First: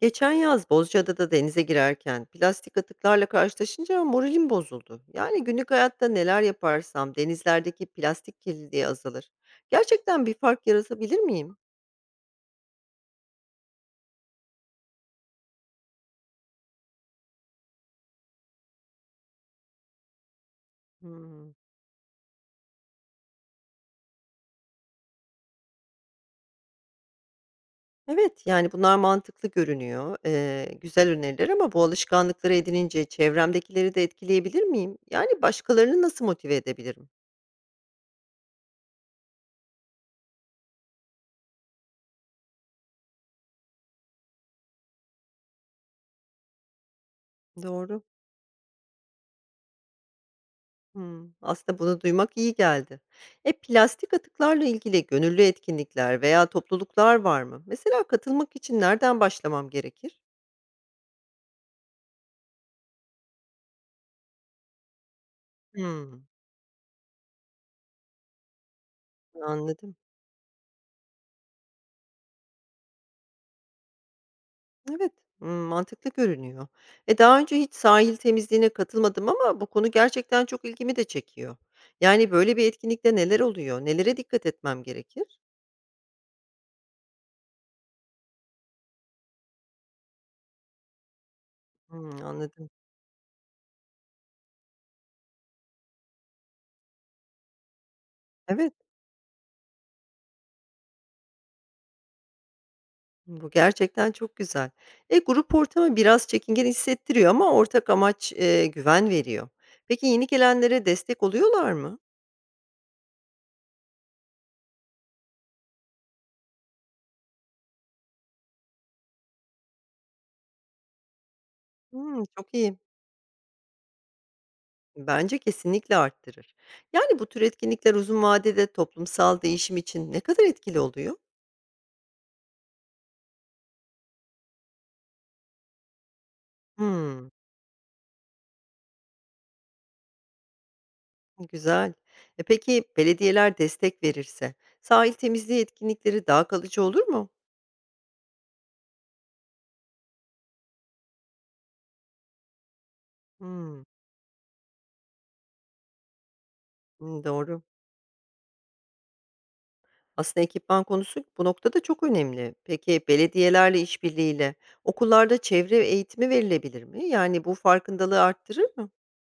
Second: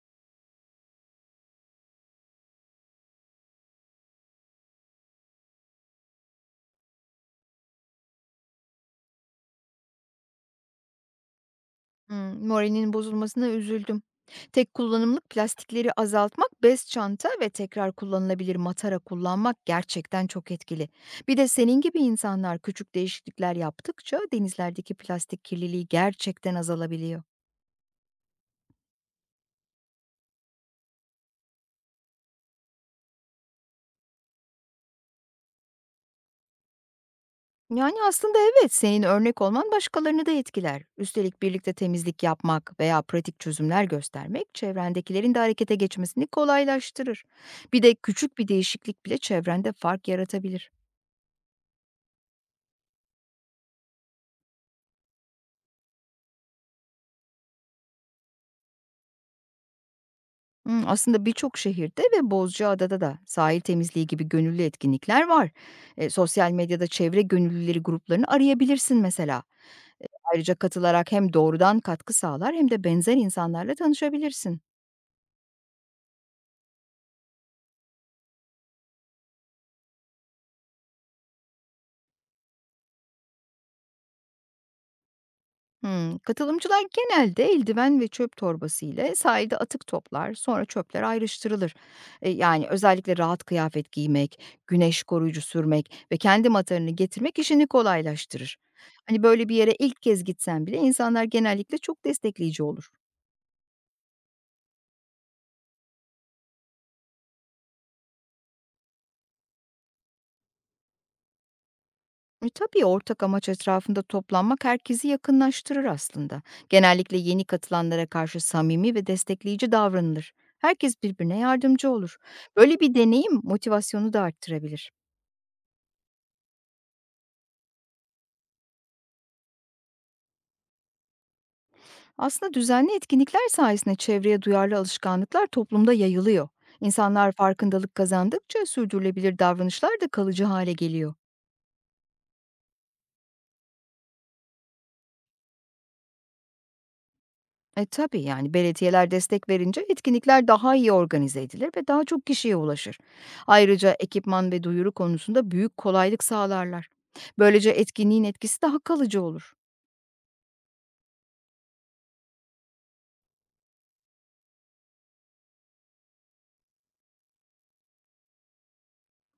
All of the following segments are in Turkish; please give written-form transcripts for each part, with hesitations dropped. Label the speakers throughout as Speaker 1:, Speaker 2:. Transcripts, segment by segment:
Speaker 1: Geçen yaz Bozcaada'da denize girerken plastik atıklarla karşılaşınca moralim bozuldu. Yani günlük hayatta neler yaparsam denizlerdeki plastik kirliliği azalır. Gerçekten bir fark yaratabilir miyim?
Speaker 2: Moralinin bozulmasına üzüldüm. Tek kullanımlık plastikleri azaltmak, bez çanta ve tekrar kullanılabilir matara kullanmak gerçekten çok etkili. Bir de
Speaker 1: Hmm.
Speaker 2: senin gibi insanlar küçük değişiklikler yaptıkça denizlerdeki plastik kirliliği gerçekten azalabiliyor.
Speaker 1: Evet, yani bunlar mantıklı görünüyor. Güzel öneriler ama bu alışkanlıkları edinince çevremdekileri de etkileyebilir miyim? Yani başkalarını nasıl motive edebilirim?
Speaker 2: Yani aslında evet, senin örnek olman başkalarını da etkiler. Üstelik birlikte temizlik yapmak veya pratik çözümler göstermek çevrendekilerin de harekete geçmesini kolaylaştırır. Bir de
Speaker 1: Doğru.
Speaker 2: küçük bir değişiklik bile çevrende fark yaratabilir.
Speaker 1: Hımm. Aslında bunu duymak iyi geldi. Plastik atıklarla ilgili gönüllü etkinlikler veya topluluklar var mı? Mesela katılmak için nereden başlamam gerekir?
Speaker 2: Aslında birçok şehirde ve Bozcaada'da da sahil temizliği gibi gönüllü etkinlikler var.
Speaker 1: Hımm.
Speaker 2: Sosyal medyada çevre gönüllüleri gruplarını arayabilirsin mesela.
Speaker 1: Anladım.
Speaker 2: Eee, Ayrıca katılarak hem doğrudan katkı sağlar hem de benzer insanlarla tanışabilirsin.
Speaker 1: Evet, hımm, mantıklı görünüyor. Daha önce hiç sahil temizliğine katılmadım ama bu konu gerçekten çok ilgimi de çekiyor. Yani böyle bir etkinlikte neler oluyor? Nelere dikkat etmem gerekir?
Speaker 2: Hımm. Katılımcılar genelde eldiven ve çöp torbası ile sahilde atık toplar, sonra çöpler ayrıştırılır.
Speaker 1: Hımm,
Speaker 2: Yani
Speaker 1: anladım.
Speaker 2: özellikle rahat kıyafet giymek, güneş koruyucu sürmek ve kendi matarını getirmek işini kolaylaştırır.
Speaker 1: Evet.
Speaker 2: Hani böyle bir yere ilk kez gitsen bile insanlar genellikle çok destekleyici olur.
Speaker 1: Bu gerçekten çok güzel. Grup ortamı biraz çekingen hissettiriyor ama ortak amaç, güven veriyor. Peki yeni gelenlere destek oluyorlar mı?
Speaker 2: Tabii ortak amaç etrafında toplanmak herkesi yakınlaştırır aslında. Genellikle yeni katılanlara karşı samimi ve destekleyici davranılır. Herkes birbirine yardımcı olur.
Speaker 1: Hımm, çok iyi.
Speaker 2: Böyle bir deneyim motivasyonu da arttırabilir.
Speaker 1: Bence kesinlikle arttırır. Yani bu tür etkinlikler uzun vadede toplumsal değişim için ne kadar etkili oluyor?
Speaker 2: Aslında düzenli etkinlikler sayesinde çevreye duyarlı alışkanlıklar toplumda yayılıyor.
Speaker 1: Hımm,
Speaker 2: İnsanlar farkındalık kazandıkça sürdürülebilir davranışlar da kalıcı hale geliyor.
Speaker 1: güzel. Peki belediyeler destek verirse sahil temizliği etkinlikleri daha kalıcı olur mu?
Speaker 2: E tabii yani belediyeler destek verince etkinlikler daha iyi organize edilir ve daha çok kişiye ulaşır.
Speaker 1: Hımm,
Speaker 2: Ayrıca ekipman ve duyuru konusunda büyük kolaylık sağlarlar.
Speaker 1: doğru.
Speaker 2: Böylece etkinliğin etkisi daha kalıcı olur.
Speaker 1: Aslında ekipman konusu bu noktada çok önemli. Peki belediyelerle işbirliğiyle okullarda çevre eğitimi verilebilir mi? Yani bu farkındalığı arttırır mı?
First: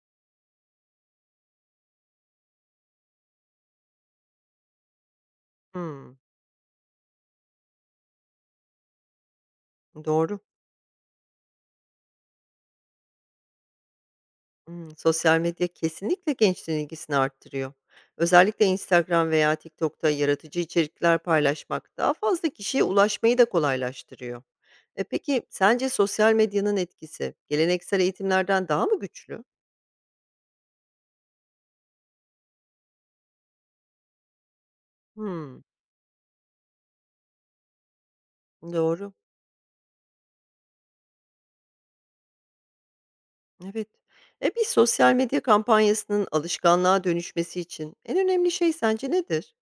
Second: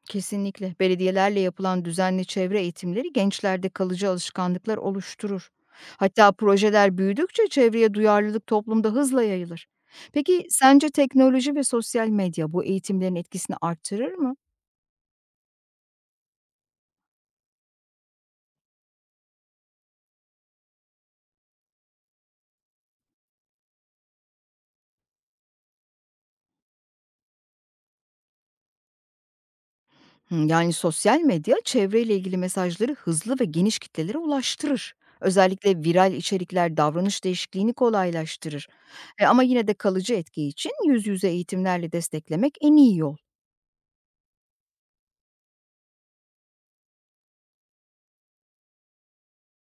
Speaker 2: Kesinlikle. Belediyelerle yapılan düzenli çevre eğitimleri gençlerde kalıcı alışkanlıklar oluşturur.
Speaker 1: Hmm,
Speaker 2: Hatta projeler büyüdükçe çevreye duyarlılık toplumda hızla yayılır.
Speaker 1: doğru.
Speaker 2: Peki sence teknoloji ve sosyal medya bu eğitimlerin etkisini arttırır mı?
Speaker 1: Hmm, sosyal medya kesinlikle gençlerin ilgisini arttırıyor. Özellikle Instagram veya TikTok'ta yaratıcı içerikler paylaşmak daha fazla kişiye ulaşmayı da kolaylaştırıyor. E peki sence sosyal medyanın etkisi geleneksel eğitimlerden daha mı güçlü?
Speaker 2: Hı, Yani sosyal medya çevreyle ilgili mesajları hızlı ve geniş kitlelere ulaştırır.
Speaker 1: Hmm,
Speaker 2: Özellikle viral içerikler davranış değişikliğini kolaylaştırır.
Speaker 1: doğru.
Speaker 2: Ama yine de kalıcı etki için yüz yüze eğitimlerle desteklemek en iyi yol.
Speaker 1: Evet. Bir sosyal medya kampanyasının alışkanlığa dönüşmesi için en önemli şey sence nedir?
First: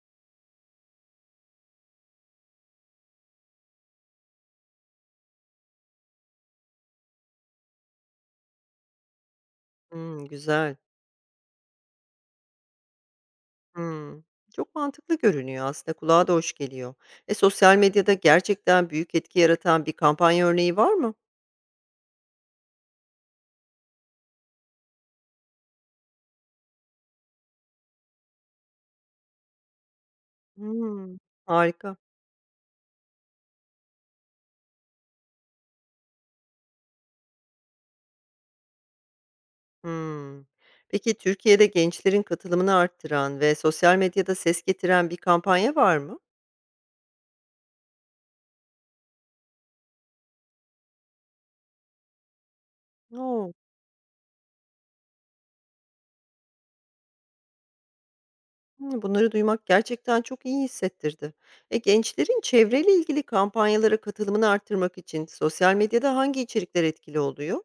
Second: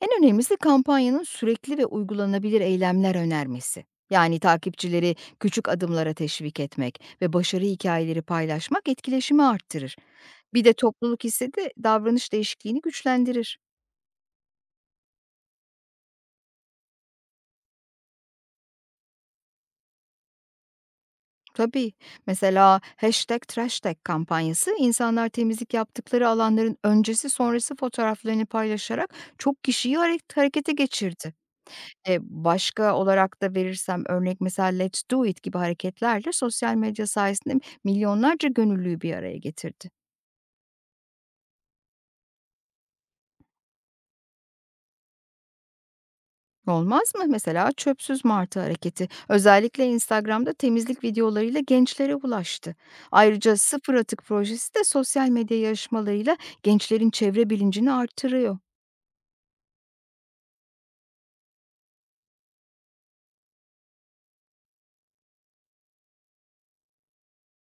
Speaker 2: En önemlisi kampanyanın sürekli ve uygulanabilir eylemler önermesi. Yani takipçileri küçük adımlara teşvik etmek ve başarı hikayeleri paylaşmak etkileşimi arttırır.
Speaker 1: Hımm,
Speaker 2: Bir de
Speaker 1: güzel.
Speaker 2: topluluk hissi de davranış değişikliğini güçlendirir.
Speaker 1: Hımm. Çok mantıklı görünüyor aslında, kulağa da hoş geliyor. Sosyal medyada gerçekten büyük etki yaratan bir kampanya örneği var mı?
Speaker 2: Tabii mesela #trashtag kampanyası insanlar temizlik yaptıkları alanların öncesi sonrası fotoğraflarını paylaşarak çok kişiyi harekete
Speaker 1: Hımm,
Speaker 2: geçirdi.
Speaker 1: harika.
Speaker 2: Başka olarak da verirsem örnek mesela Let's Do It gibi hareketlerle sosyal medya sayesinde milyonlarca gönüllüyü bir araya getirdi.
Speaker 1: Hımm. Peki Türkiye'de gençlerin katılımını arttıran ve sosyal medyada ses getiren bir kampanya var mı?
Speaker 2: Olmaz mı? Mesela çöpsüz martı hareketi özellikle Instagram'da temizlik videolarıyla gençlere ulaştı.
Speaker 1: Oo.
Speaker 2: Ayrıca sıfır atık projesi de sosyal medya yarışmalarıyla gençlerin çevre bilincini artırıyor.
Speaker 1: Hımm, bunları duymak gerçekten çok iyi hissettirdi. Gençlerin çevreyle ilgili kampanyalara katılımını arttırmak için sosyal medyada hangi içerikler etkili oluyor?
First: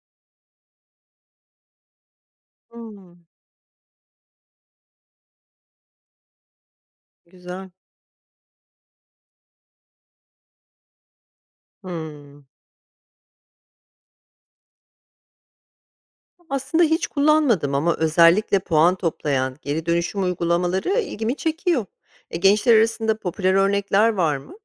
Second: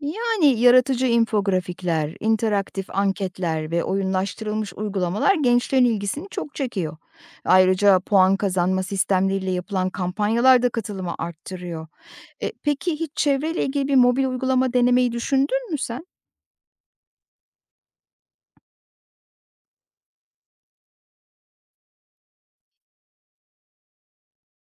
Speaker 2: Yani yaratıcı infografikler, interaktif
Speaker 1: Hımm,
Speaker 2: anketler ve oyunlaştırılmış uygulamalar gençlerin ilgisini çok çekiyor.
Speaker 1: güzel.
Speaker 2: Ayrıca puan kazanma sistemleriyle yapılan kampanyalar da katılımı arttırıyor.
Speaker 1: Hımm.
Speaker 2: Peki hiç çevreyle ilgili bir mobil uygulama denemeyi düşündün mü sen?
Speaker 1: Aslında hiç kullanmadım ama özellikle puan toplayan geri dönüşüm uygulamaları ilgimi çekiyor. Gençler arasında popüler örnekler var mı?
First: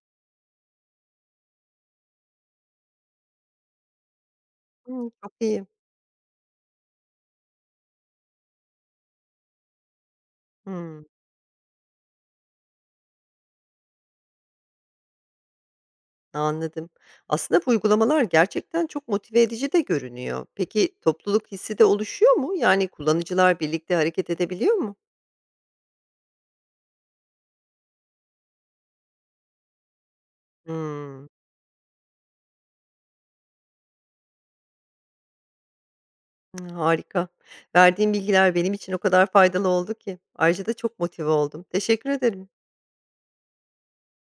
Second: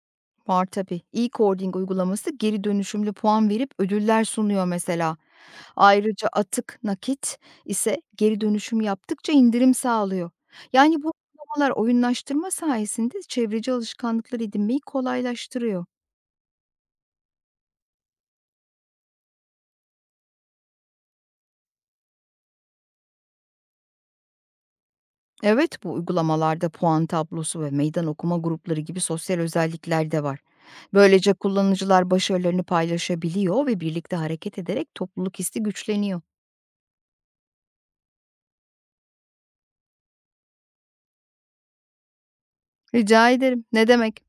Speaker 2: Var tabii. E-Coding uygulaması geri dönüşümlü puan verip ödüller sunuyor
Speaker 1: Hımm,
Speaker 2: mesela.
Speaker 1: çok iyi.
Speaker 2: Ayrıca atık nakit ise geri dönüşüm yaptıkça indirim sağlıyor. Yani
Speaker 1: Hımm.
Speaker 2: bu uygulamalar oyunlaştırma sayesinde çevreci alışkanlıklar edinmeyi kolaylaştırıyor.
Speaker 1: Anladım. Aslında bu uygulamalar gerçekten çok motive edici de görünüyor. Peki topluluk hissi de oluşuyor mu? Yani kullanıcılar birlikte hareket edebiliyor mu?
Speaker 2: Evet, bu uygulamalarda puan tablosu ve meydan okuma grupları gibi sosyal özellikler de var.
Speaker 1: Hmm,
Speaker 2: Böylece kullanıcılar başarılarını paylaşabiliyor ve birlikte hareket ederek topluluk hissi güçleniyor.
Speaker 1: harika. Verdiğin bilgiler benim için o kadar faydalı oldu ki. Ayrıca da çok motive oldum. Teşekkür ederim.
Speaker 2: Rica ederim. Ne demek?